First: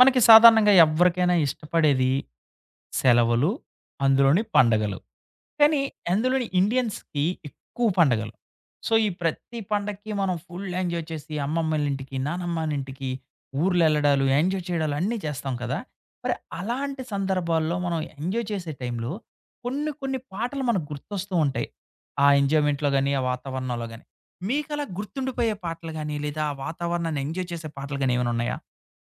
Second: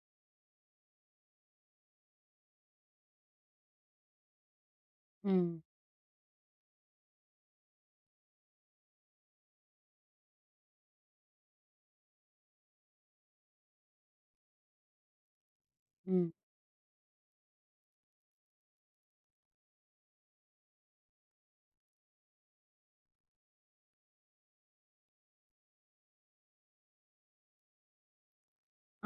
మనకి సాధారణంగా ఎవ్వరికైనా ఇష్టపడేది సెలవులు, అందులోని పండగలు. హ్మ్. కానీ అందులోని ఇండియన్స్‌కి ఎక్కువ పండగలు. సో, ఈ ప్రతి పండక్కి మనం ఫుల్ ఎంజాయ్ చేసి అమ్మమ్మలింటికి, నానమ్మలింటికి, ఊర్లెళ్ళడాలు, ఎంజాయ్ చేయడాలు అన్నీ చేస్తాం కదా! హ్మ్. మరి అలాంటి సందర్భాల్లో మనం ఎంజాయ్ చేసే టైంలో కొన్ని కొన్ని పాటలు మనకు గుర్తొస్తూ ఉంటాయి. ఆ ఎంజాయ్‌మెంట్‌లో గాని, ఆ వాతావరణంలో గాని. మీకలా గుర్తుండిపోయే పాటలు గాని, లేదా ఆ వాతావరణాన్ని ఎంజాయ్ చేసే పాటలు గాని ఏమైనా ఉన్నాయా?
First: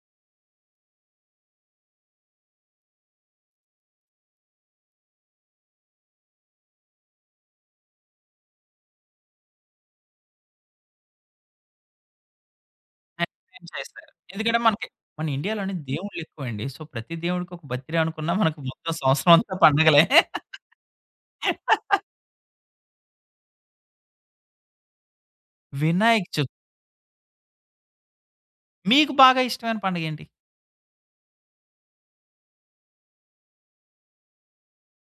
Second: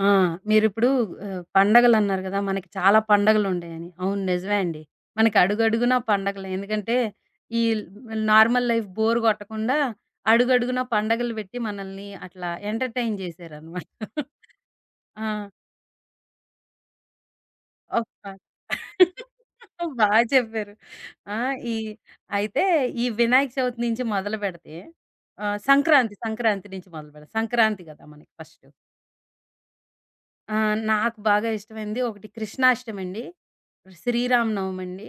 ఆ! మీరిప్పుడు పండగలన్నారు గదా! మనకి చాలా పండగలుంటాయని. అవును నిజమే అండి. మనకి అడుగడుగునా పండగలే. ఎందుకంటే, ఈ నార్మల్ లైఫ్ బోర్ గొట్టకుండా అడుగడుగునా పండగలు బెట్టి మనల్ని అట్లా ఎంటర్‌టైన్ ఎక్స్‌ప్లెయిన్ జేశారనమాట. చేశారు. ఎందుకంటే మనకి మన ఆ! ఇండియాలోనే దేవుళ్ళెక్కువండి. సో, ప్రతి దేవుడికి ఒక బర్త్ డే ఒక అనుకున్నా పాట. బా మనకు మొత్తం సంవత్సరం అంతా పండగలే. చెప్పారు. ఆ! ఈ అయితే ఈ వినాయక చవితి నుంచి మొదలుబెడితే వినాయక చవితి. సంక్రాంతి నుంచి మొదలుపెడదాం. సంక్రాంతి గదా! మనకి ఫస్టు. మీకు బాగా ఇష్టమైన పండగేంటి? ఆ! నాకు బాగా ఇష్టమైంది ఒకటి కృష్ణాష్టమండి, శ్రీరామనవమండి,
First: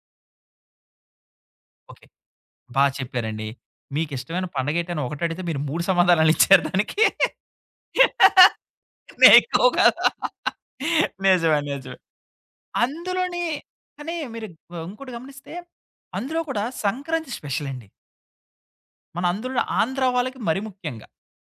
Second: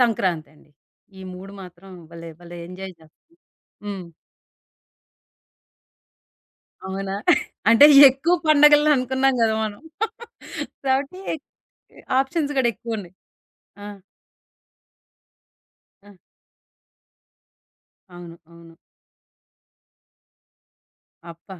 సంక్రాంతండి. ఈ 3 మాత్రం ఓకే. భలే భలే బా ఎంజాయ్ చేస్తాం. చెప్పారండి. హ్మ్. మీకిష్టమైన పండగేంటి అని ఒకటడిగితే మీరు 3 సమాధానాలిచ్చారు దానికి. అవునా? అంటే ఎక్కువ పండగలని అనుకున్నాం నేను గదా! ఎక్కువ మనం. కాదు. కాబట్టి నిజమే. నిజమే. ఆప్షన్స్ గూడా ఎక్కువున్నాయి. అందులోని ఆ! కానీ మీరు ఇంకోటి గమనిస్తే ఆ! అందులో కూడా సంక్రాంతి స్పెషలండి. అవును. అవును. మన అందులో ఆంధ్ర వాళ్ళకి మరి ముఖ్యంగా. అబ్బా!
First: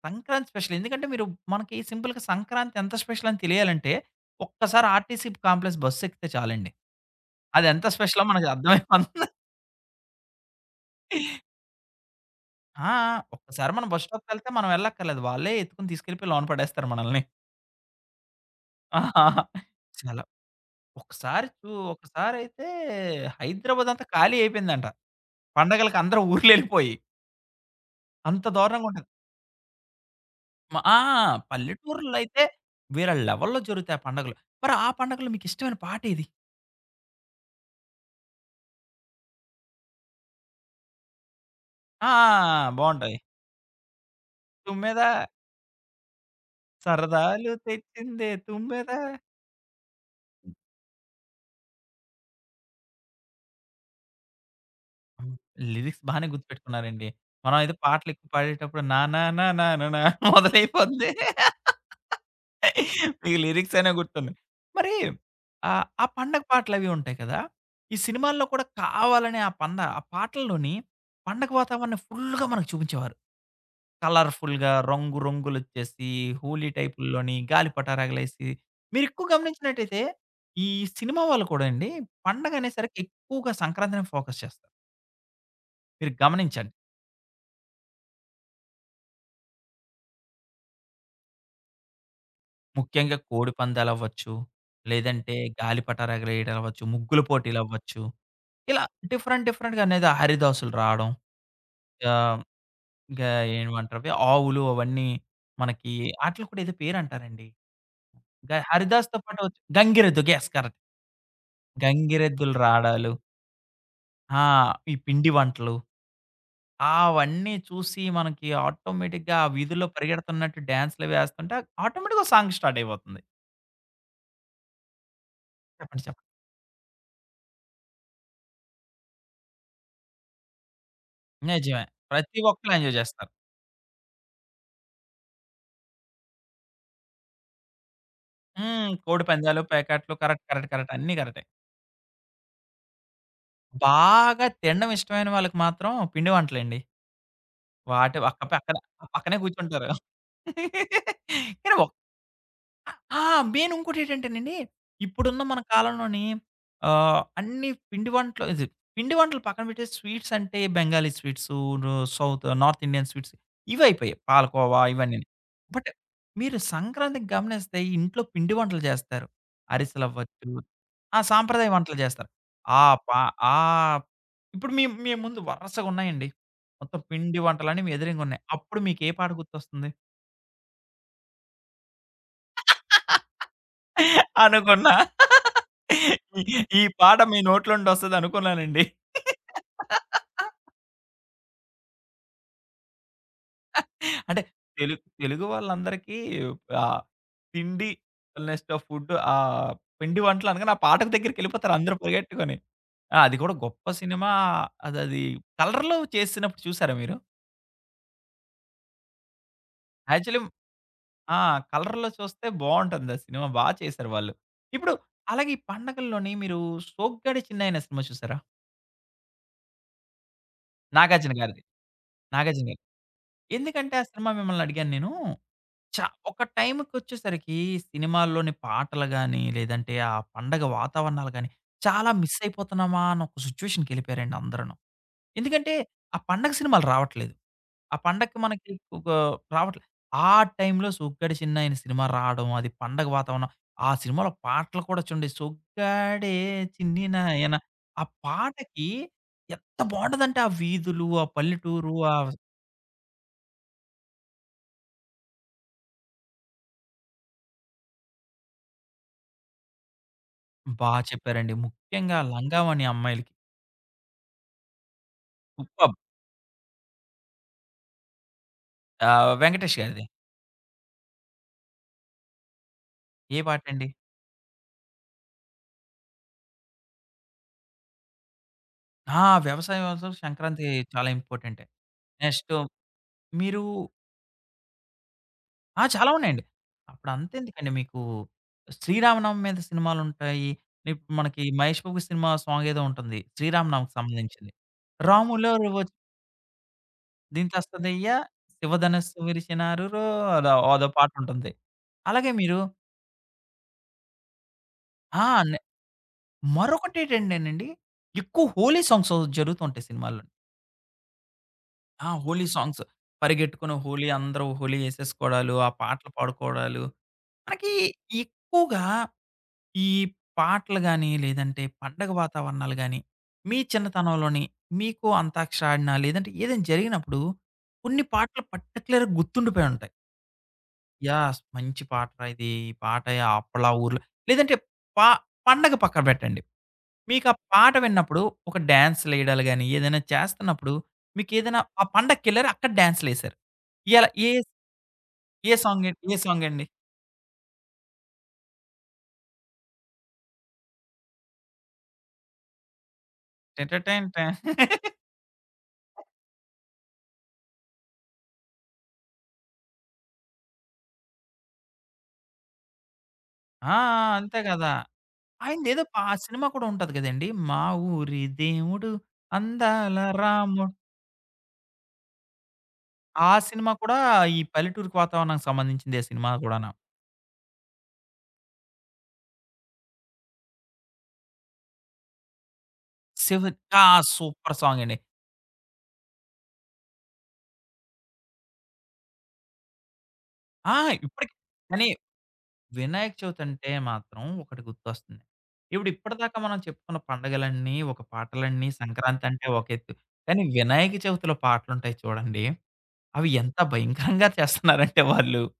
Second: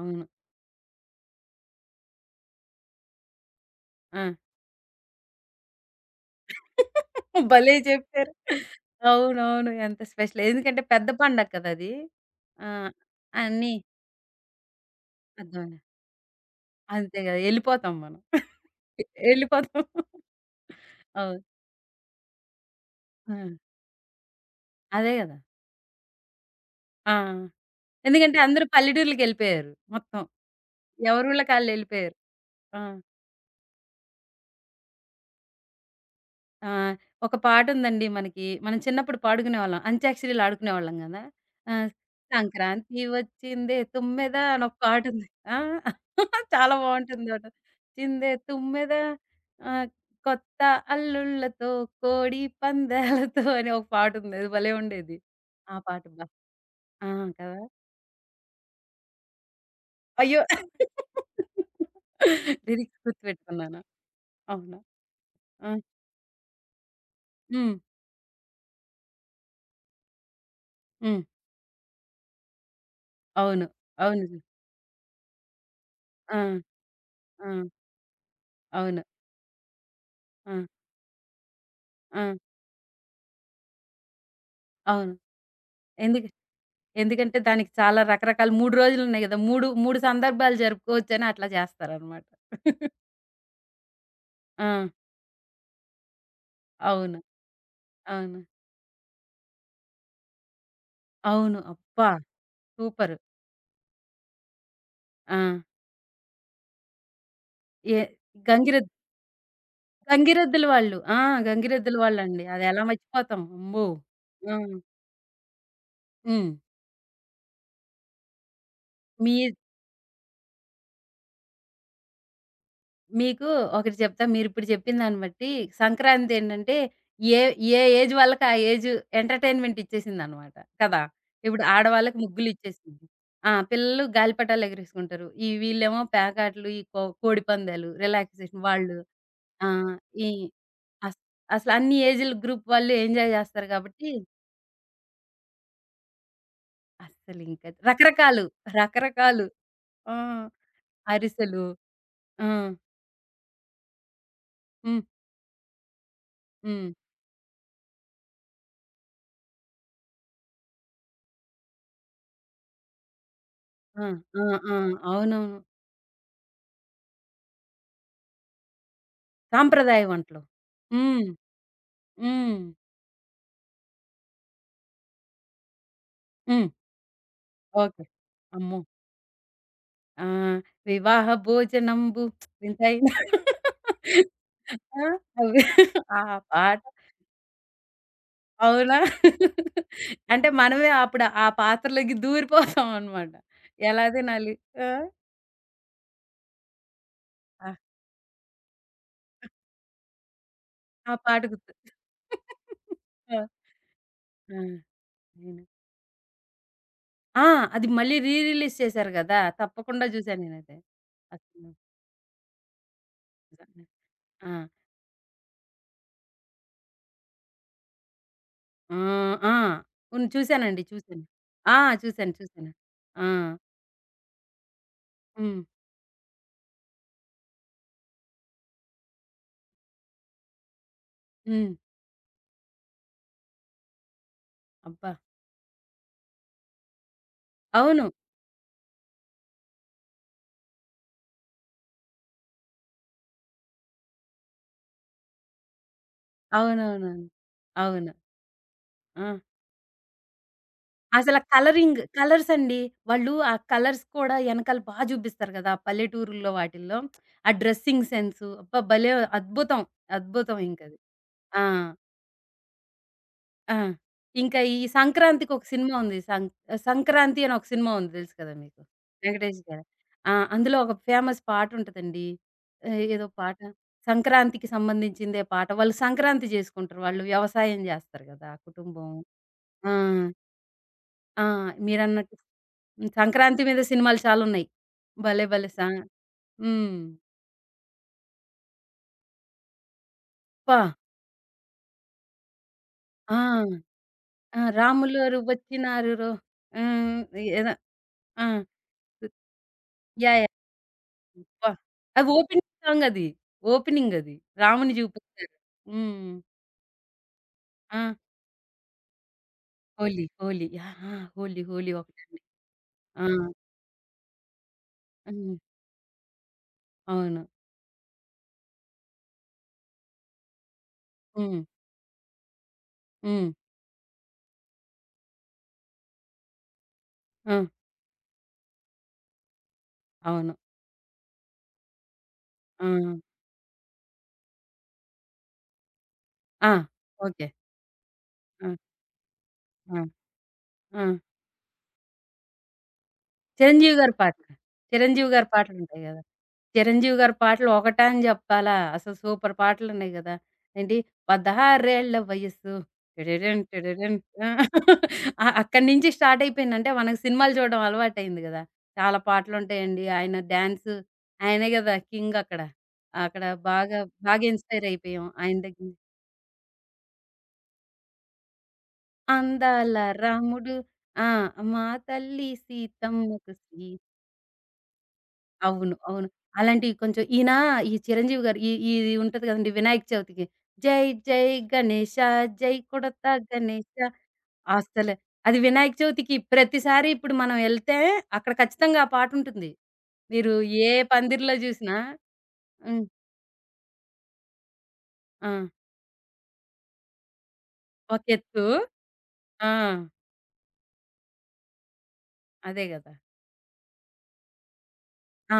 అవును. సంక్రాంతి స్పెషల్. ఎందుకంటే మీరు మనకి సింపుల్‌గా సంక్రాంతి ఎంత స్పెషల్ అని తెలియాలంటే, ఆ! ఒక్కసారి ఆర్‌టీసీ కాంప్లెక్స్ బస్సు ఎక్కితే చాలండి. అది భలే ఎంత స్పెషలో చెప్పారు. మనకు అర్థమైపోతుంది. అవునవును. ఎంత స్పెషల్. ఎందుకంటే పెద్ద పండగ కదా! అది. ఆ! ఆ! ఒక్కసారి అన్నీ మనం బస్ స్టాప్‌కెళ్తే మనం వెళ్ళక్కర్లేదు. వాళ్ళే అర్థమైనా. ఎత్తుకొని తీసుకెళ్ళిపోయి లోన పడేస్తారు అంతే మనల్ని. గదా! ఎళ్ళిపోతాం మనం. ఎ ఆహా. ఎళ్ళిపోతాం. చాలా అవును. ఒకసారి చూ ఒకసారైతే ఆ! హైదరాబాద్ అంతా ఖాళీ అయిపోయిందంట. అదే గదా! పండగలకి అందరూ ఊర్లెళ్ళిపోయి. ఆ! ఎందుకంటే అంత అందరూ దారుణంగా ఉంటది. పల్లెటూర్లకెళ్ళిపోయారు. మొత్తం. మ ఆ! ఎవరూళ్ళకి ఆళ్ళెళ్ళిపోయారు. పల్లెటూర్లో అయితే ఆ! వేరే లెవెల్‌లో జరుగుతాయి ఆ పండగలు. మరి ఆ పండగలో మీకు ఇష్టమైన పాటేది? ఆ! ఒక పాటుందండి మనకి. మనం చిన్నప్పుడు పాడుకునేవాళ్ళం. అంత్యాక్షరీలు ఆడుకునేవాళ్ళం గదా! ఆ! ఆ! ఆ! ఆ! సంక్రాంతి బావుంటాయి. వచ్చిందే తుమ్మెద అని ఒక తుమ్మెద పాటుంది. ఆ! చాలా బావుంటుంది అట. సరదాలు చిందే తెచ్చిందే తుమ్మెద. తుమ్మెద ఆహ్, హ్మ్. కొత్త అల్లుళ్ళతో కోడి పందాలతో అని ఒక పాటుంది. అది భలే ఉండేది. ఆ పాట లిరిక్స్ బా బానే ఆ! గుర్తుపెట్టుకున్నారండి. మనం కదా! అయితే పాటలు ఎక్కువ పాడేటప్పుడు నా నా నా నా నా నా అయ్యో! మొదలైపోద్ది. లిరిక్స్ మీకు లిరిక్స్ గుర్తుపెట్టుకున్నాను. అనే గుర్తున్నాయి. అవును. మరి ఆ! ఆ పండగ పాటలవి ఉంటాయి కదా! హ్మ్. ఈ సినిమాల్లో కూడా కావాలనే ఆ పాటల్లోని హ్మ్. పండగ వాతావరణం ఫుల్‌గా మనకు చూపించేవారు. అవును. అవును. కలర్‌ఫుల్‌గా రంగు రంగులొచ్చేసి, ఆ! హోలీ టైపుల్లోని ఆ! గాలిపటాలెగరేసి అవును. మీరెక్కువ గమనించినట్టయితే, ఆ! ఈ సినిమా వాళ్ళు కూడా అండి ఆ! పండగ అనేసరికి ఎక్కువగా సంక్రాంతిని ఫోకస్ చేస్తారు. అవును. మీరు ఎందుకు గమనించండి. ఎందుకంటే దానికి చాలా రకరకాల 3 రోజులున్నాయి గదా! 3, 3 సందర్భాలు జరుపుకోవచ్చని అట్లా చేస్తారనమాట. ముఖ్యంగా కోడి పందాలవ్వచ్చు, ఆ! లేదంటే గాలిపటాలెగరేయడాలవ్వచ్చు, అవును. ముగ్గుల పోటీలవ్వచ్చు, అవును. ఇలా డిఫరెంట్ డిఫరెంట్‌గా అనేది హరిదాసులు రావడం. అవును. అబ్బా! ఆహ్, సూపరు. గా ఏమంటారవి ఆవులు అవన్నీ ఆ! మనకి ఆటిలికి కూడా ఏదో పేరంటారండి. ఏ గ గంగిరెద్ హరిదాస్‌తో పాటు వచ్చి- గంగిరెద్దు. యెస్. గంగిరెద్దుల కరెక్ట్. వాళ్ళు. ఆ! గంగిరెద్దుల వాళ్ళండి. గంగిరెద్దులు అదెలా రాడాలు. మర్చిపోతాం. అమ్మో! ఆ! ఆ! ఈ పిండి వంటలు. హ్మ్. అవన్నీ చూసి మనకి మీ ఆటోమేటిక్‌గా ఆ వీధుల్లో పరిగెడుతున్నట్టు డాన్స్‌లు వేస్తుంటే ఆటోమేటిక్‌గా ఒక సాంగ్ స్టార్ట్ అయిపోతుంది. మీకు ఒకటి చెప్తా. మీరిప్పుడు చెప్పిన దాన్ని బట్టి చెప్పండి చెప్పండి. సంక్రాంతి ఏంటంటే ఏ ఏ ఏజ్ వాళ్ళకి ఆ ఏజ్ ఎంటర్‌టైన్‌మెంట్ ఇచ్చేసిందనమాట. కదా! ఇప్పుడు నిజమే. ఆడవాళ్ళకి ప్రతి ఒక్కళ్ళు ఎంజాయ్ ముగ్గులిచ్చేసింది. చేస్తారు. ఆ! పిల్లలు గాలిపటాలు ఎగిరేసుకుంటారు. ఈ వీళ్ళేమో పేకాటలు, ఈ కో కోడి పందాలు, రిలాక్సేషన్ హ్మ్. వాళ్ళు కోడి పందాలు, ఆ! పేకాట్లు ఈ కరెక్ట్, కరెక్ట్, కరెక్ట్ అన్నీ అస్ కరెక్టే. అసలు అన్ని ఏజ్‌ల గ్రూప్ వాళ్ళు ఎంజాయ్ జేస్తారు కాబట్టి బాగా తినడం ఇష్టమైన వాళ్ళకి మాత్రం పిండి వంటలండి. అస్సలింక వాటి పక్క రకరకాలు, పక్కన పక్కనే రకరకాలు. కూర్చుంటారు. ఆ! అరిసెలు. కానీ ఆ! ఆ! ఆ! మెయిన్ ఇంకోటేంటంటేనండి, హ్మ్. ఇప్పుడున్న మన కాలంలోని హ్మ్. అన్ని పిండి వంటలు ఇది పిండి వంటలు పక్కన పెట్టేసి స్వీట్స్ అంటే బెంగాలీ స్వీట్సు, ను సౌత్ నార్త్ ఇండియన్ స్వీట్స్ ఆ! ఇవయిపోయాయి. ఆ! ఆ! పాలకోవా ఇవన్నీని. అవునవును. బట్ మీరు సంక్రాంతికి గమనిస్తే ఇంట్లో పిండి వంటలు చేస్తారు. సాంప్రదాయ వంటలు. అరిసెలవ్వచ్చు, ఆ! హ్మ్. సాంప్రదాయ వంటలు చేస్తారు. హ్మ్. ఆ పా ఆ ఇప్పుడు మీ మీ ముందు వరసగున్నాయండి. హ్మ్. మొత్తం పిండి వంటలని మీ ఓకే. ఎదురింగున్నాయి. అమ్మో! అప్పుడు మీకే పాట గుర్తొస్తుంది? ఆ! వివాహ భోజనంబు వింతై అనుకున్నా. ఆ! అవి ఆ ఈ పాట ఈ పాట మీ నోట్లో నుండి వస్తదనుకున్నానండి. అవునా? అంటే మనమే అప్పుడు ఆ పాత్రలోకి దూరిపోతాం అన్నమాట. ఎలా అంటే తినాలి? ఆ! తెలుగు తెలుగు వాళ్ళందరికీ ఆహ్, ఆ! తిండి నెక్స్ట్ ఫుడ్ పిండి వంటలు అనగానే ఆ పాటకు ఆ పాట గుర్తు దగ్గరికెళ్ళిపోతారు అందరూ పరిగెట్టుకొని. ఆ! అది ఆ! కూడా గొప్ప సినిమా. ఆ! అదది నేను కలర్‌లో చేసినప్పుడు చూసారా మీరు? ఆ! అది మళ్ళీ రిలీజ్ చేశారు గదా! తప్పకుండా చూసాను యాక్చువల్లీ నేనైతే. ఆ! అసలు కలర్‌లో చూస్తే బావుంటుంది ఆ సినిమా. బా చేశారు వాళ్ళు. ఆ! ఇప్పుడు అలాగే ఈ పండగల్లోని మీరు 'సోగ్గాడే చిన్నాయిన' సినిమా చూసారా? ఆ! ఆ! చూసానండి. చూసాను. నాగార్జున గారిది. ఆ! చూసాను. నాగార్జున చూసాను. గారిది. ఆ! ఎందుకంటే ఆ సినిమా మిమ్మల్ని అడిగాను నేను. హ్మ్. చ ఒక టైమ్‌కొచ్చేసరికి సినిమాల్లోని పాటలు గాని, లేదంటే ఆ పండగ వాతావరణాలు గాని, హ్మ్. చాలా మిస్ అయిపోతున్నామా అని ఒక సిట్యుయేషన్‌కెళ్ళిపోయారండి అందరూను. అబ్బా! ఎందుకంటే ఆ పండగ సినిమాలు రావట్లేదు. ఆ అవును. పండగకి మనకి ఒక రావట్లే. ఆ టైమ్‌లో 'సోగ్గాడే చిన్నయి' అనే సినిమా రావడం, అది పండగ వాతావరణం. ఆ సినిమాలో పాటలు కూడా చూడండి 'సోగ్గాడే చిన్ని అవునవునవును. నాయన' ఆ అవును. పాటకి ఆ! ఎంత బావుంటదంటే ఆ వీధులు, ఆ పల్లెటూరు కలరింగ్ ఆ కలర్స్ అండి. వాళ్ళు ఆ కలర్స్ కూడా ఎనకాల బా చూపిస్తారు కదా! ఆ పల్లెటూరుల్లో వాటిల్లో. ఆ డ్రెస్సింగ్ సెన్సు అబ్బా! భలే అద్భుతం. అద్భుతం బా ఇంకది. చెప్పారండి. ఆ! ముఖ్యంగా లంగావోణి అమ్మాయిలకి. ఆ! ఇంకా ఈ సంక్రాంతికొక సినిమా సూపర్బ్! ఉంది. 'సంక్రాంతి' అని ఒక సినిమా ఉంది తెలుసు కదా మీకు? వెంకటేష్ వెంకటేష్ గారి. గారిది. ఆ! అందులో ఒక ఫేమస్ పాటుంటదండి. ఏదో ఏ పాట పాటండి? సంక్రాంతికి సంబంధించిందే పాట. వాళ్ళు సంక్రాంతి చేసుకుంటారు. వాళ్ళు వ్యవసాయం చేస్తారు కదా! ఆ కుటుంబం. ఆ! వ్యవసాయం ఆ! అసలు సంక్రాంతి చాలా ఆ! ఇంపార్టెంటే. మీరన్నట్టు నెక్స్ట్ హ్మ్. సంక్రాంతి మీరు మీద సినిమాలు చాలున్నాయి. భలే! భలే! ఆ! సా చాలా ఉన్నాయండి. హ్మ్. అప్పుడు అంతెందుకండి మీకు 'శ్రీరామనవమి' మీద సినిమాలుంటాయి. అబ్బా! ఇప్పుడు మనకి 'మహేష్ బాబు' సినిమా సాంగ్ ఏదో ఉంటుంది. ఆ! శ్రీరామనవమికి సంబంధించింది. ఆ! 'రాములోరు 'రాములోరువొ వచ్చినారురో' హ్మ్. ఏదో దించస్తదయ్యా ఆ! శివధనస్సు విరిచినారురో' యాహ్! అదో అదో పాటుంటుంది. అబ్బా! అది అలాగే మీరు ఓపెనింగ్ సాంగ్ అది. ఓపెనింగ్ అది. రాముని ఆ! చూపిస్తారు. హ్మ్. మరొకటేటంటేనండి, ఆ! ఎక్కువ హోలీ సాంగ్స్ జరుగుతుంటాయి 'హోలీ సినిమాల్లో. హోలీ' యాహ్! ఆ! 'హోలీ హోలీ' ఆ! ఒకటండి. హోలీ సాంగ్స్ ఆ! పరిగెట్టుకుని హోలీ అందరూ హోలీ ఏసేసుకోవడాలు, హ్మ్. ఆ పాటలు పాడుకోవడాలు. అవును. మనకి ఎక్కువగా ఈ పాటలు గాని, హ్మ్. లేదంటే పండగ వాతావరణాలు గాని, హ్మ్. మీ చిన్నతనంలోని మీకు అంతాక్షరి ఆడిన, లేదంటే ఏదైనా జరిగినప్పుడు ఆ! కొన్ని పాటలు పర్టిక్యులర్‌గా గుర్తుండిపోయి ఉంటాయి. అవును. యాహ్! మంచి పాటరా ఇది. ఈ ఆ! పాట అప్పలా ఊర్లో లేదంటే పా పండగ పక్కన పెట్టండి. ఆ! మీకా ఓకే. పాట విన్నప్పుడు ఒక ఆ! డాన్స్‌లేయడాలు గాని, ఏదైనా ఆ! చేస్తున్నప్పుడు ఆ! మీకేదైనా ఆ పండక్కెళ్లారు అక్కడ డాన్స్‌లేసారు. చిరంజీవి ఇలా గారి ఏ పాటలు. చిరంజీవి గారి ఏ సాంగ్ పాటలుంటాయి ఏ గదా! సాంగ్ అండి? చిరంజీవి గారి పాటలు ఒకటా అని జెప్పాలా? అసలు సూపర్ పాటలున్నాయి గదా! ఏంటి 16 ఏళ్ల వయస్సు టిడిడన్ టెన్ టెన్ టిడిడన్ టెన్ ఆ! అక్కడి నుంచి స్టార్ట్ అయిపోయింది. అంటే మనకు సినిమాలు చూడడం అలవాటయింది గదా! చాలా పాటలుంటాయండి. ఆయన డాన్సు ఆయనే గదా! కింగ్ అక్కడ. అక్కడ ఆ! బాగా, ఆ! అంతే బాగా కదా! ఇన్‌స్పైర్ అయిపోయాం ఆయన ఆయనదేదో దగ్గర. పా సినిమా కూడా ఉంటది కదండీ! 'మా ఊరి దేవుడు అందాల అందాల రాముడు' రాముడు ఆ! మా తల్లి ఆ సీతమ్మకు సినిమా శ్రీ కూడా ఈ పల్లెటూరికి వాతావరణానికి అవును. సంబంధించిందే అవును. సినిమా కూడాను. అలాంటివి కొంచెం ఈయన ఈ 'చిరంజీవి' గారు ఈ ఈ- ఇది ఉంటది కదండీ వినాయక చవితికి. జై జై గణేష జై కొడతా శివ ఆ! గణేష సూపర్ సాంగ్ అండి. అస్సలు అది వినాయక చవితికి ప్రతిసారి ఇప్పుడు మనం ఎళ్తే అక్కడ ఖచ్చితంగా ఆ పాటుంటుంది. మీరు ఆ! ఏ ఇప్పటికి పందిరిలో కానీ చూసినా హ్మ్. వినాయక చవితి అంటే మాత్రం ఒకటి గుర్తొస్తుంది. ఆ! ఇప్పుడు ఇప్పటిదాకా మనం చెప్పుకున్న పండగలన్నీ, ఒక ఒకెత్తు. పాటలన్నీ, సంక్రాంతి అంటే ఒక ఆ! ఎత్తు. కానీ వినాయక చవితిలో పాటలుంటాయి చూడండి. అదే గదా! అవి ఎంత భయంకరంగా చేస్తున్నారంటే వాళ్ళు, ఆ!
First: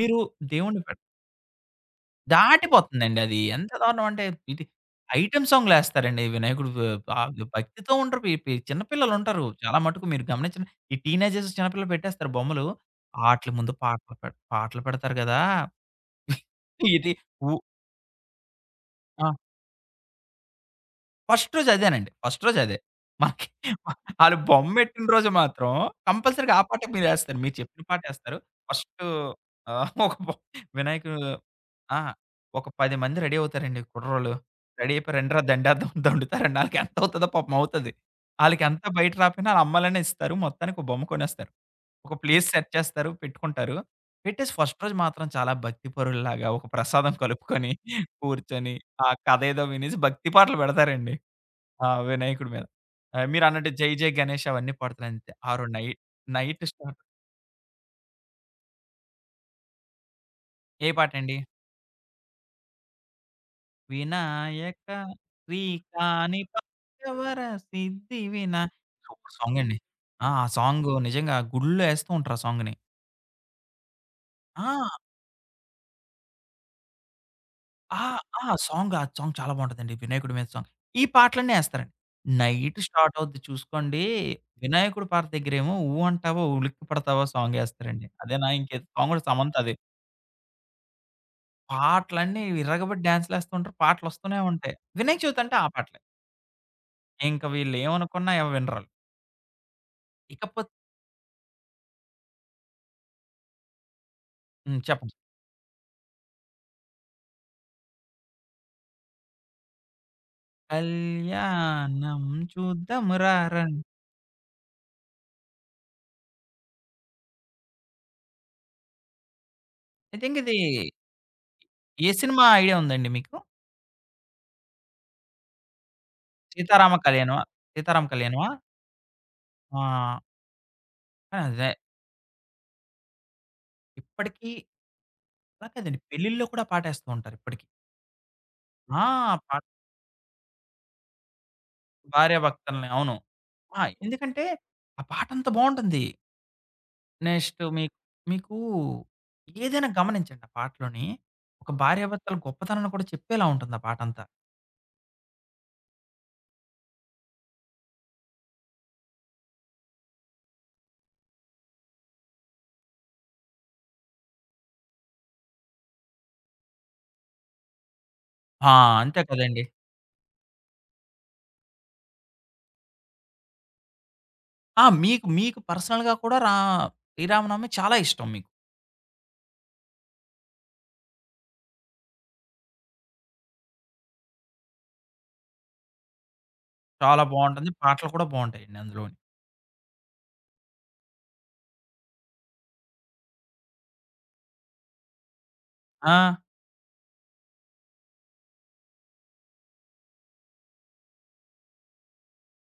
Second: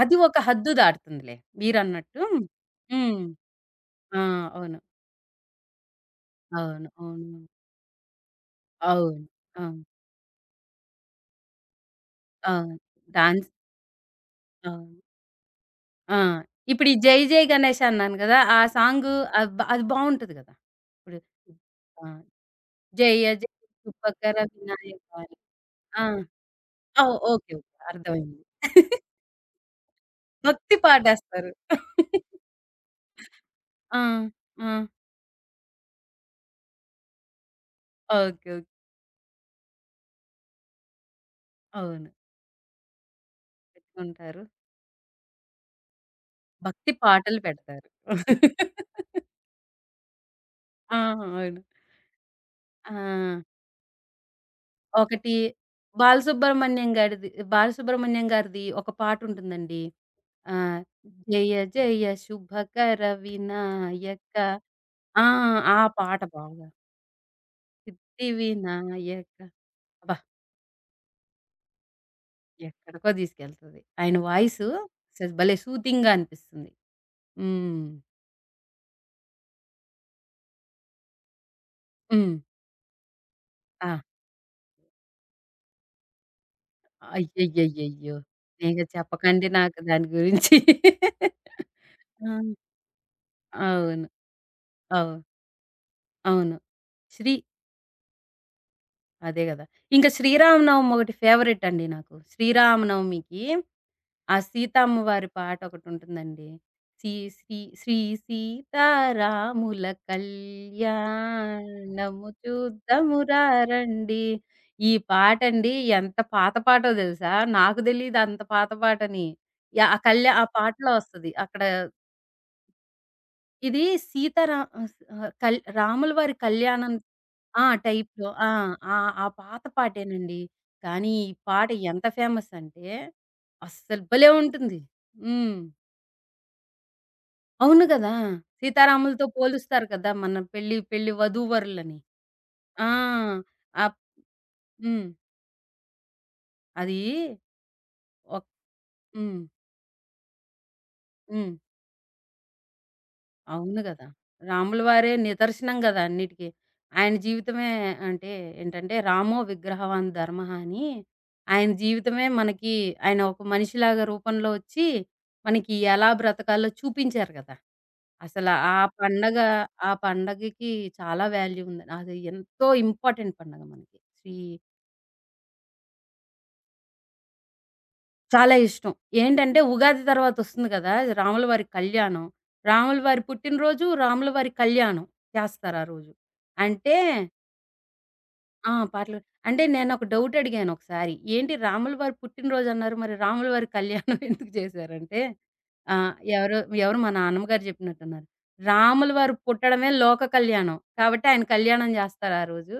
అది ఒక హద్దు దేవుడిని పె దాటుతుందిలే మీరన్నట్టు. దాటిపోతుందండి హ్మ్. అది. ఎంత దారుణం ఆ! అంటే ఇది అవును. ఐటెమ్ సాంగ్‌లేస్తారండి వినాయకుడు వ్ అవును. అవును. భక్తితో ఉండరు. పి పి చిన్న అవును. పిల్లలుంటారు. చాలా అవును. మటుకు మీరు గమనించిన ఈ టీనేజర్స్ చిన్నపిల్లలు పెట్టేస్తారు బొమ్మలు. అవును. డాన్స్ ఆట్లి ముందు పాటలు అవును. పెడతారు గదా! ఆ! ఇప్పుడు ఈ ఇది 'జై జై ఉ గణేష్' అన్నాను గదా! ఆ సాంగు ఆ! అది బావుంటది గదా! ఇప్పుడు ఫస్ట్ రోజు ఆ! అదేనండి. ఫస్ట్ రోజు అదే. జయ మనకి జయ తుప్పకర ఆళ్ళు వినాయక బొమ్మెట్టిన ఆ! రోజు మాత్రం కంపల్సరీగా ఆ పాటే ఆ! మీరేస్తారు. ఓకే. మీరు ఓకే. చెప్పిన పాటేస్తారు. అర్థమైంది. ఫస్టు ఒక బొ భక్తి వినాయకుడు పాడేస్తారు. ఆ! ఒక 10 మంది రెడీ అవుతారండి ఆ! కుర్రోళ్ళు. ఆ! రెడీ అయిపోయి "రండ్రా దండేద్దాం" దండుతారండి. ఆళ్ళకి ఎంతవుతదో పాపం అవుతది. ఓకే. ఓకే. ఆళ్ళకెంత బయట రాపోయినా ఆళ్ళ అమ్మోళ్ళనే ఇస్తారు. మొత్తానికి ఒక బొమ్మ కొనేస్తారు. అవును. ఒక ప్లేస్ సెట్ చేస్తారు. పెట్టుకుంటారు. పెట్టుకుంటారు. పెట్టేసి ఫస్ట్ రోజు మాత్రం చాలా భక్తి పరుల్లాగా ఒక భక్తి ప్రసాదం పాటలు కలుపుకొని పెడతారు. కూర్చొని, ఆ కథ ఏదో వినేసి భక్తి పాటలు ఆ! పెడతారండి. అవును. ఆ! వినాయకుడి మీద. ఆ! మీరన్నట్టు 'జై జై గణేష్' అవన్నీ పాడతారంతే. ఒకటి ఆ రోజు నై నైట్ బాలసుబ్రహ్మణ్యం స్టార్ట్. గారిది, బాలసుబ్రహ్మణ్యం గారిది ఒక పాటుంటుందండి. ఆ! ఏ పాటండి? 'జయ జయ శుభకర వినాయక' వినాయక ఆ! ఆ పాట శ్రీకాని బాగా. పార్థవర సిద్ధి 'సిద్ధి వినా సూపర్ వినాయక' సాంగండి. అబ్బా! ఆ! ఆ సాంగు నిజంగా గుడిలో ఏస్తూ ఉంటారు ఆ సాంగ్‌ని. ఎక్కడికో తీసుకెళ్తది. ఆయన వాయిసు ఆ! అసలు భలే సూదింగ్‌గా అనిపిస్తుంది. హ్మ్. ఆ! ఆ! ఆ సాంగ్ చాలా బావుంటదండి. వినాయకుడి మీద సాంగ్. ఈ పాటలన్నీ ఏస్తారండి. హ్మ్. నైట్ స్టార్ట్ అవుద్ది ఆ! చూసుకోండి. వినాయకుడి పాట దగ్గరేమో 'ఊ అంటావా ఉలిక్కి పడతావా' సాంగేస్తారండి. అయ్యయ్యయ్యయ్యో! అదేనా ఇక ఇంకేదో సాంగ్ కూడా చెప్పకండి సమంతదే. నాకు దాని గురించి. ఆ! పాటలన్నీ విర్రగబడి డాన్స్‌లేస్తుంటారు. అవును. పాటలొస్తూనే ఉంటాయి. అవు వినాయక చవితి అంటే ఆ పాటలే. అవును. శ్రీ ఇంక వీళ్ళేమనుకున్నా ఎవ వినరాళ్ళు. అదే గదా! ఇంకా ఇకపోతే శ్రీరామనవమి ఒకటి ఫేవరెట్ అండి నాకు. శ్రీరామనవమికి ఆ హ్మ్. సీతమ్మ చెప్పండి. వారి పాటొకటుంటుందండి. శ్రీ శ్రీ శ్రీ సీతారాముల కల్యాణం కళ్యాణము చూద్దాం చూద్దామురా రారండి. రండి. ఈ పాటండి ఎంత పాత పాటో దెలుసా? నాకు దెలీదు అంత పాత పాటని. యాహ్! ఐ థింక్ ఆ ఇది పాటలో ఒస్తది. అక్కడ ఏ సినిమా ఐడియా ఉందండి మీకు? ఇది సీతారా ఆహ్, ఆహ్, కల్ రాముల వారి కళ్యాణం 'సీతారామ కళ్యాణమా'? ఆ! 'సీతారామ టైప్‌లో. ఆ! కళ్యాణమా'? ఆ! ఆ పాత ఆ! పాటేనండి. కానీ ఈ పాట అదే. ఎంత ఫేమస్ అంటే అస్సలు భలే ఇప్పటికి ఉంటుంది. హ్మ్. అలా కాదండి. పెళ్ళిల్లో కూడా పాటేస్తూ ఉంటారు ఇప్పటికి. అవును గదా! ఆ! సీతారాములతో పాట పోలుస్తారు కదా! మన పెళ్లి పెళ్లి వధూవరులని. భార్యాభర్తల్ని. ఆ! అవును. ఆ! అప్ ఎందుకంటే ఆ హ్మ్. పాటంత బావుంటుంది. అది నెక్స్ట్ మీకు ఒక్ మీకు హ్మ్. ఏదైనా గమనించండి ఆ పాటలోని. హ్మ్. ఒక భార్యాభర్తల గొప్పతనాన్ని కూడా చెప్పేలా ఉంటుంది అవును ఆ గదా! పాటంతా. రాముల వారే నిదర్శనం గదా అన్నిటికి. ఆయన జీవితమే అంటే ఏంటంటే, రామో విగ్రహవాన్ ధర్మః అని ఆయన జీవితమే మనకి ఆయన ఒక మనిషిలాగా రూపంలో వచ్చి, మనకి ఎలా బ్రతకాలో చూపించారు గదా! అసల ఆ! ఆ అంతే పండగ, కదండీ. ఆ పండగకి చాలా వాల్యూ ఉంది. అది ఎంతో ఇంపార్టెంట్ పండగ మనకి. శ్రీ ఆ! మీకు మీకు పర్సనల్‌గా కూడా రా 'శ్రీరామనవమి' చాలా ఇష్టం మీకు. చాలా ఇష్టం. ఏంటంటే ఉగాది తర్వాతొస్తుంది గదా! రాముల వారి కళ్యాణం. రాముల వారి పుట్టినరోజు, రాముల వారి కళ్యాణం చేస్తారు ఆ రోజు. అంటే చాలా బావుంటుంది. పాటలు కూడా ఆ! బావుంటాయండి అందులోని. పాటలు అంటే నేనొక డౌట్ అడిగాను ఒకసారి. ఏంటి రాముల వారి పుట్టినరోజు అన్నారు. మరి రాముల వారి కళ్యాణం ఎందుకు చేశారంటే ఆ! ఎవరో మా నాన్నమ్మ గారు చెప్పినట్టున్నారు. రాముల వారు పుట్టడమే లోక కళ్యాణం. కాబట్టి ఆయన కళ్యాణం జేస్తారు ఆ రోజు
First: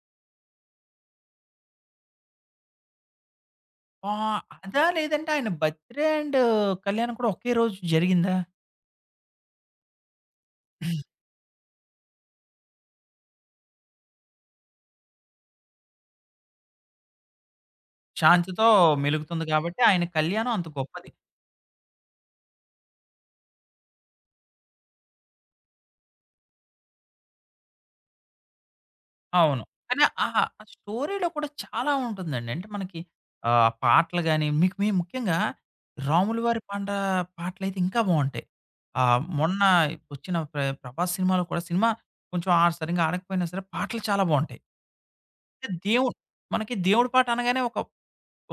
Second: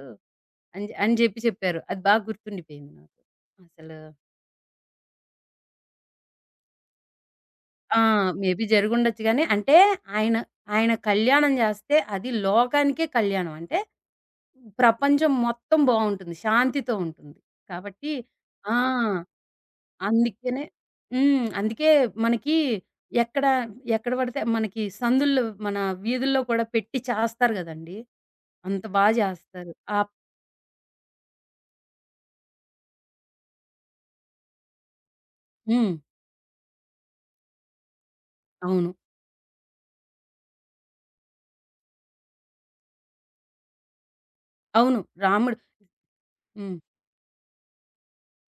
అని అని జెప్పి చెప్పారు. అది బాగా గుర్తుండిపోయింది నాకు. అసలు ఆహ్, అదా? లేదంటే ఆయన బర్త్‌డే అండ్ కళ్యాణం కూడా ఒకే రోజు ఆ! జరిగిందా? మేబీ జరిగుండొచ్చు గానీ, అంటే ఆయన, ఆయన కళ్యాణం జేస్తే అది లోకానికే కళ్యాణం. అంటే ప్రపంచం మొత్తం బావుంటుంది. శాంతితో ఉంటుంది. కాబట్టి శాంతితో ఆ! మెలుగుతుంది కాబట్టి ఆయన కళ్యాణం అందుకనే అంత గొప్పది. హ్మ్. అందుకే మనకి ఎక్కడ, ఎక్కడ పడితే మనకి సందుల్లో మన వీధుల్లో కూడా పెట్టి చేస్తారు గదండీ! అంత బా అవును. జేస్తారు. కానీ ఆప్ ఆహా! ఆ స్టోరీలో కూడా చాలా ఉంటుందండి. అంటే మనకి పాటలు గాని, మీకు మే ముఖ్యంగా హ్మ్. రాములు వారి పాట పాటలైతే ఇంకా బావుంటాయి. అవును. ఆహ్, మొన్న వచ్చిన ప్ర 'ప్రభాస్' సినిమాలో కూడా సినిమా కొంచెం ఆ సరింగా ఆడకపోయినా సరే పాటలు చాలా బావుంటాయి. అవును. రాముడు అంటే దేవుడు మనకి హ్మ్. దేవుడి పాట అనగానే ఒక,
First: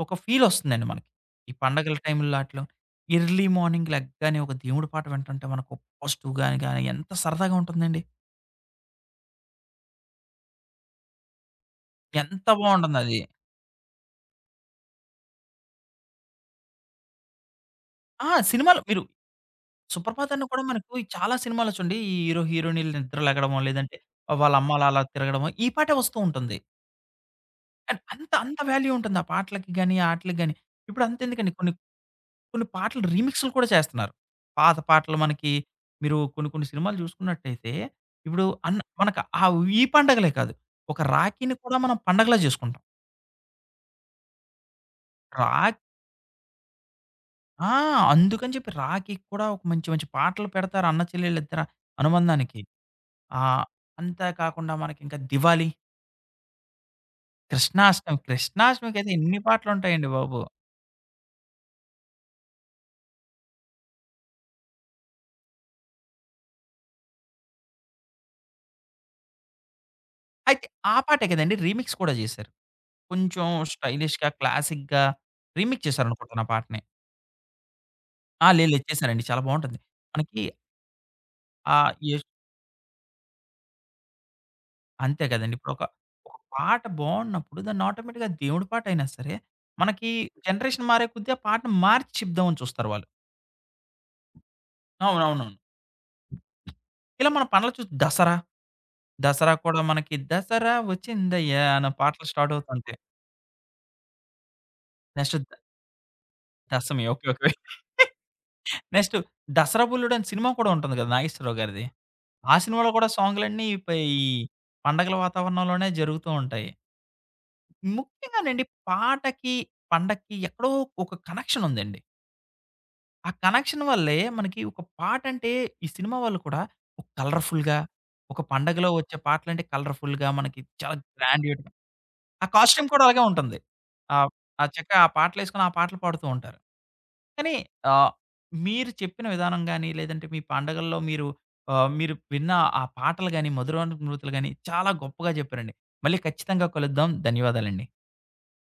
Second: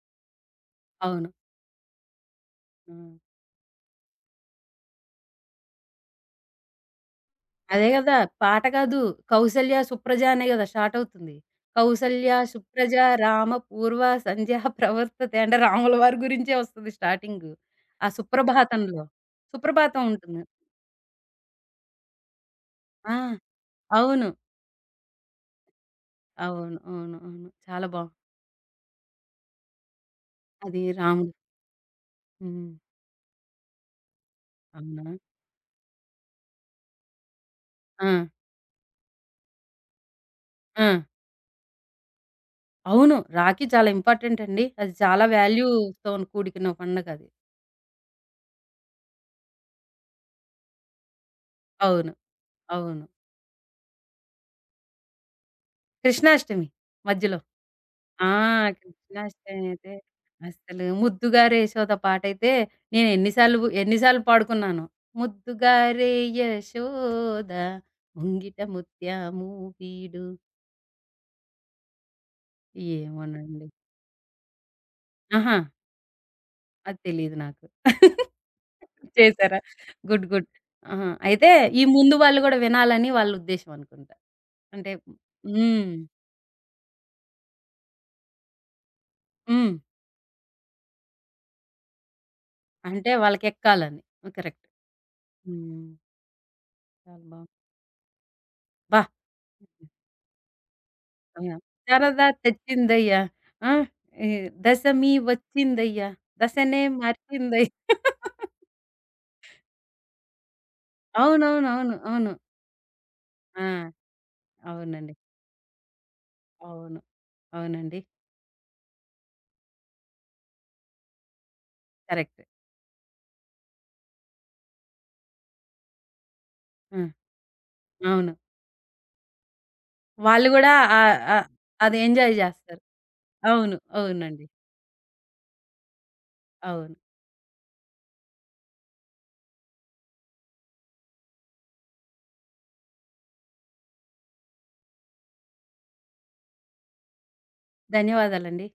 ఒక ఫీలొస్తుందండి మనకి. అవును. ఈ పండగల టైంలో ఆటిలో హ్మ్. ఎర్లీ మార్నింగ్ లెగ్గానే ఒక దేవుడి పాట వింటుంటే మనకు పాజిటివ్‌గా గాని ఎంత సరదాగా అదే ఉంటుందండి. గదా! పాట కాదు. 'కౌసల్య సుప్రజ' అనే గదా! స్టార్ట్ అవుతుంది. 'కౌసల్య ఎంత సుప్రజ బావుంటుందది. రామ పూర్వ సంధ్యా ప్రవర్తతే' అంటే రాముల వారి గురించే వస్తది స్టార్టింగు. ఆ ఆ! సినిమాలో సుప్రభాతంలో. మీరు సుప్రభాతం 'సుప్రభాత్' ఉంటుంది. అన్న కూడా మనకు ఈ చాలా సినిమాలో చూడండి ఈ హీరో, హీరోయిన్‌లు ఆ! నిద్రలెగడమో, లేదంటే అవును. వాళ్ళ అమ్మ అలా అలా తిరగడమో ఈ పాటే వస్తూ ఉంటుంది. అవును. అవును. అవును. చాలా కానీ బావుం అంత అంత వాల్యూ ఉంటుంది ఆ పాటలకి గాని, ఆటిలకి గాని. అది ఇప్పుడు రాముడు. అంతెందుకండి కొన్ని కొన్ని హ్మ్. పాటలు రీమిక్స్‌లు కూడా చేస్తున్నారు. పాత అవునా? పాటలు మనకి మీరు కొన్ని కొన్ని సినిమాలు చూసుకున్నట్టయితే ఆ! ఇప్పుడు అన్ మనకు ఈ పండగలే కాదు. ఆ! ఒక రాఖీని కూడా మనం పండగలా చేసుకుంటాం. అవును. రాఖీ చాలా ఇంపార్టెంట్ అండి. అది చాలా రాఖ్ వాల్యూ‌తోని కూడికిన పండగది. ఆ! అందుకని చెప్పి రాఖీకి కూడా ఒక మంచి మంచి పాటలు పెడతారు అన్న చెల్లెలిద్దరి అవును. అనుబంధానికి. అవును. ఆ! అంతా కాకుండా మనకింకా 'దివాళి', కృష్ణాష్టమి మధ్యలో. 'కృష్ణాష్టమి', ఆ! 'కృష్ణాష్టమి'కైతే ఎన్ని 'కృష్ణాష్టమి' అయితే పాటలుంటాయండి బాబు! అస్సలు 'ముద్దుగారే యశోద' పాటైతే నేను ఎన్ని సార్లు పాడుకున్నానో. ముద్దుగారే యశోద ముంగిట ముత్యము వీడు అయితే ఆ పాటే కదండీ రీమిక్స్ కూడా జేశారు. కొంచెం ఏమోనండి. స్టైలిష్‌గా, క్లాసిక్‌గా ఆహా! రీమిక్స్ చేశారనుకుంటాను ఆ పాటని. అది తెలీదు నాకు. ఆ! లేదు లేదు. చేశారండి. చాలా చేశారా? బావుంటుంది. గుడ్. మనకి గుడ్. ఆహా! అయితే ఈ ఆహ్, ముందు యష్ వాళ్ళు గూడా వినాలని వాళ్ళ ఉద్దేశ్యం అనుకుంటా. అంటే అంతే కదండీ. ఒక హ్మ్. ఒక పాట బావున్నప్పుడు దాన్ని ఆటోమేటిక్‌గా దేవుడి పాటయినా సరే, హ్మ్. మనకి జనరేషన్ మారే కొద్దీ ఆ పాటను మార్చి చెప్దామని చూస్తారు వాళ్ళు. అంటే వాళ్ళకెక్కాలని. కరెక్ట్. అవునవును. హ్మ్. చాలా ఇలా మన బావుంది. పండగలు చూసి దసరా, అబ్బా! దసరా కూడా మనకి 'దసరా ఆ! వచ్చిందయ్యా' అనే సరదా పాటలు స్టార్ట్ అవుతుంటాయి. తెచ్చిందయ్యా. ఆ! ఈ దశమి నెక్స్ట్ ద వచ్చిందయ్యా. దశనే దశమి ఓకే. ఓకే. మార్చిందయ్యా. నెక్స్ట్ 'దసరా బుల్లుడు' అనే సినిమా కూడా ఉంటుంది కదా! నాగేశ్వరరావు గారిది. అవునవునవును. అవును. ఆ సినిమాలో కూడా సాంగ్‌లన్నీ ఆ! పై ఈ పండగల అవునండి. వాతావరణంలోనే జరుగుతూ ఉంటాయి. అవును. అవునండి. ముఖ్యంగానండి పాటకి, పండక్కి ఎక్కడో ఒక కనెక్షన్ ఉందండి. కరెక్ట్. ఆ కనెక్షన్ వల్లే మనకి ఒక పాటంటే ఈ సినిమా వాళ్ళు కూడా ఆ! ఒక కలర్‌ఫుల్‌గా అవును. ఒక పండగలో వచ్చే పాటలంటే కలర్‌ఫుల్‌గా వాళ్ళు మనకి గూడా చాలా ఆహ్, ఆహ్, గ్రాండ్‌గా అది ఎంజాయ్ ఆ జేస్తారు. కాస్ట్యూమ్ కూడా అలాగే ఉంటుంది. అవును. ఆహ్, అవునండి. ఆ చక్క ఆ పాటలేసుకొని ఆ పాటలు పాడుతూ ఉంటారు. అవును. కానీ ఆహ్, మీరు చెప్పిన విధానం గాని, లేదంటే మీ పండగల్లో మీరు మీరు విన్న ఆ పాటలు గాని, మధురానుభూతులు గాని చాలా గొప్పగా చెప్పారండి. మళ్ళీ ఖచ్చితంగా కలుద్దాం. ధన్యవాదాలండి. ధన్యవాదాలండి.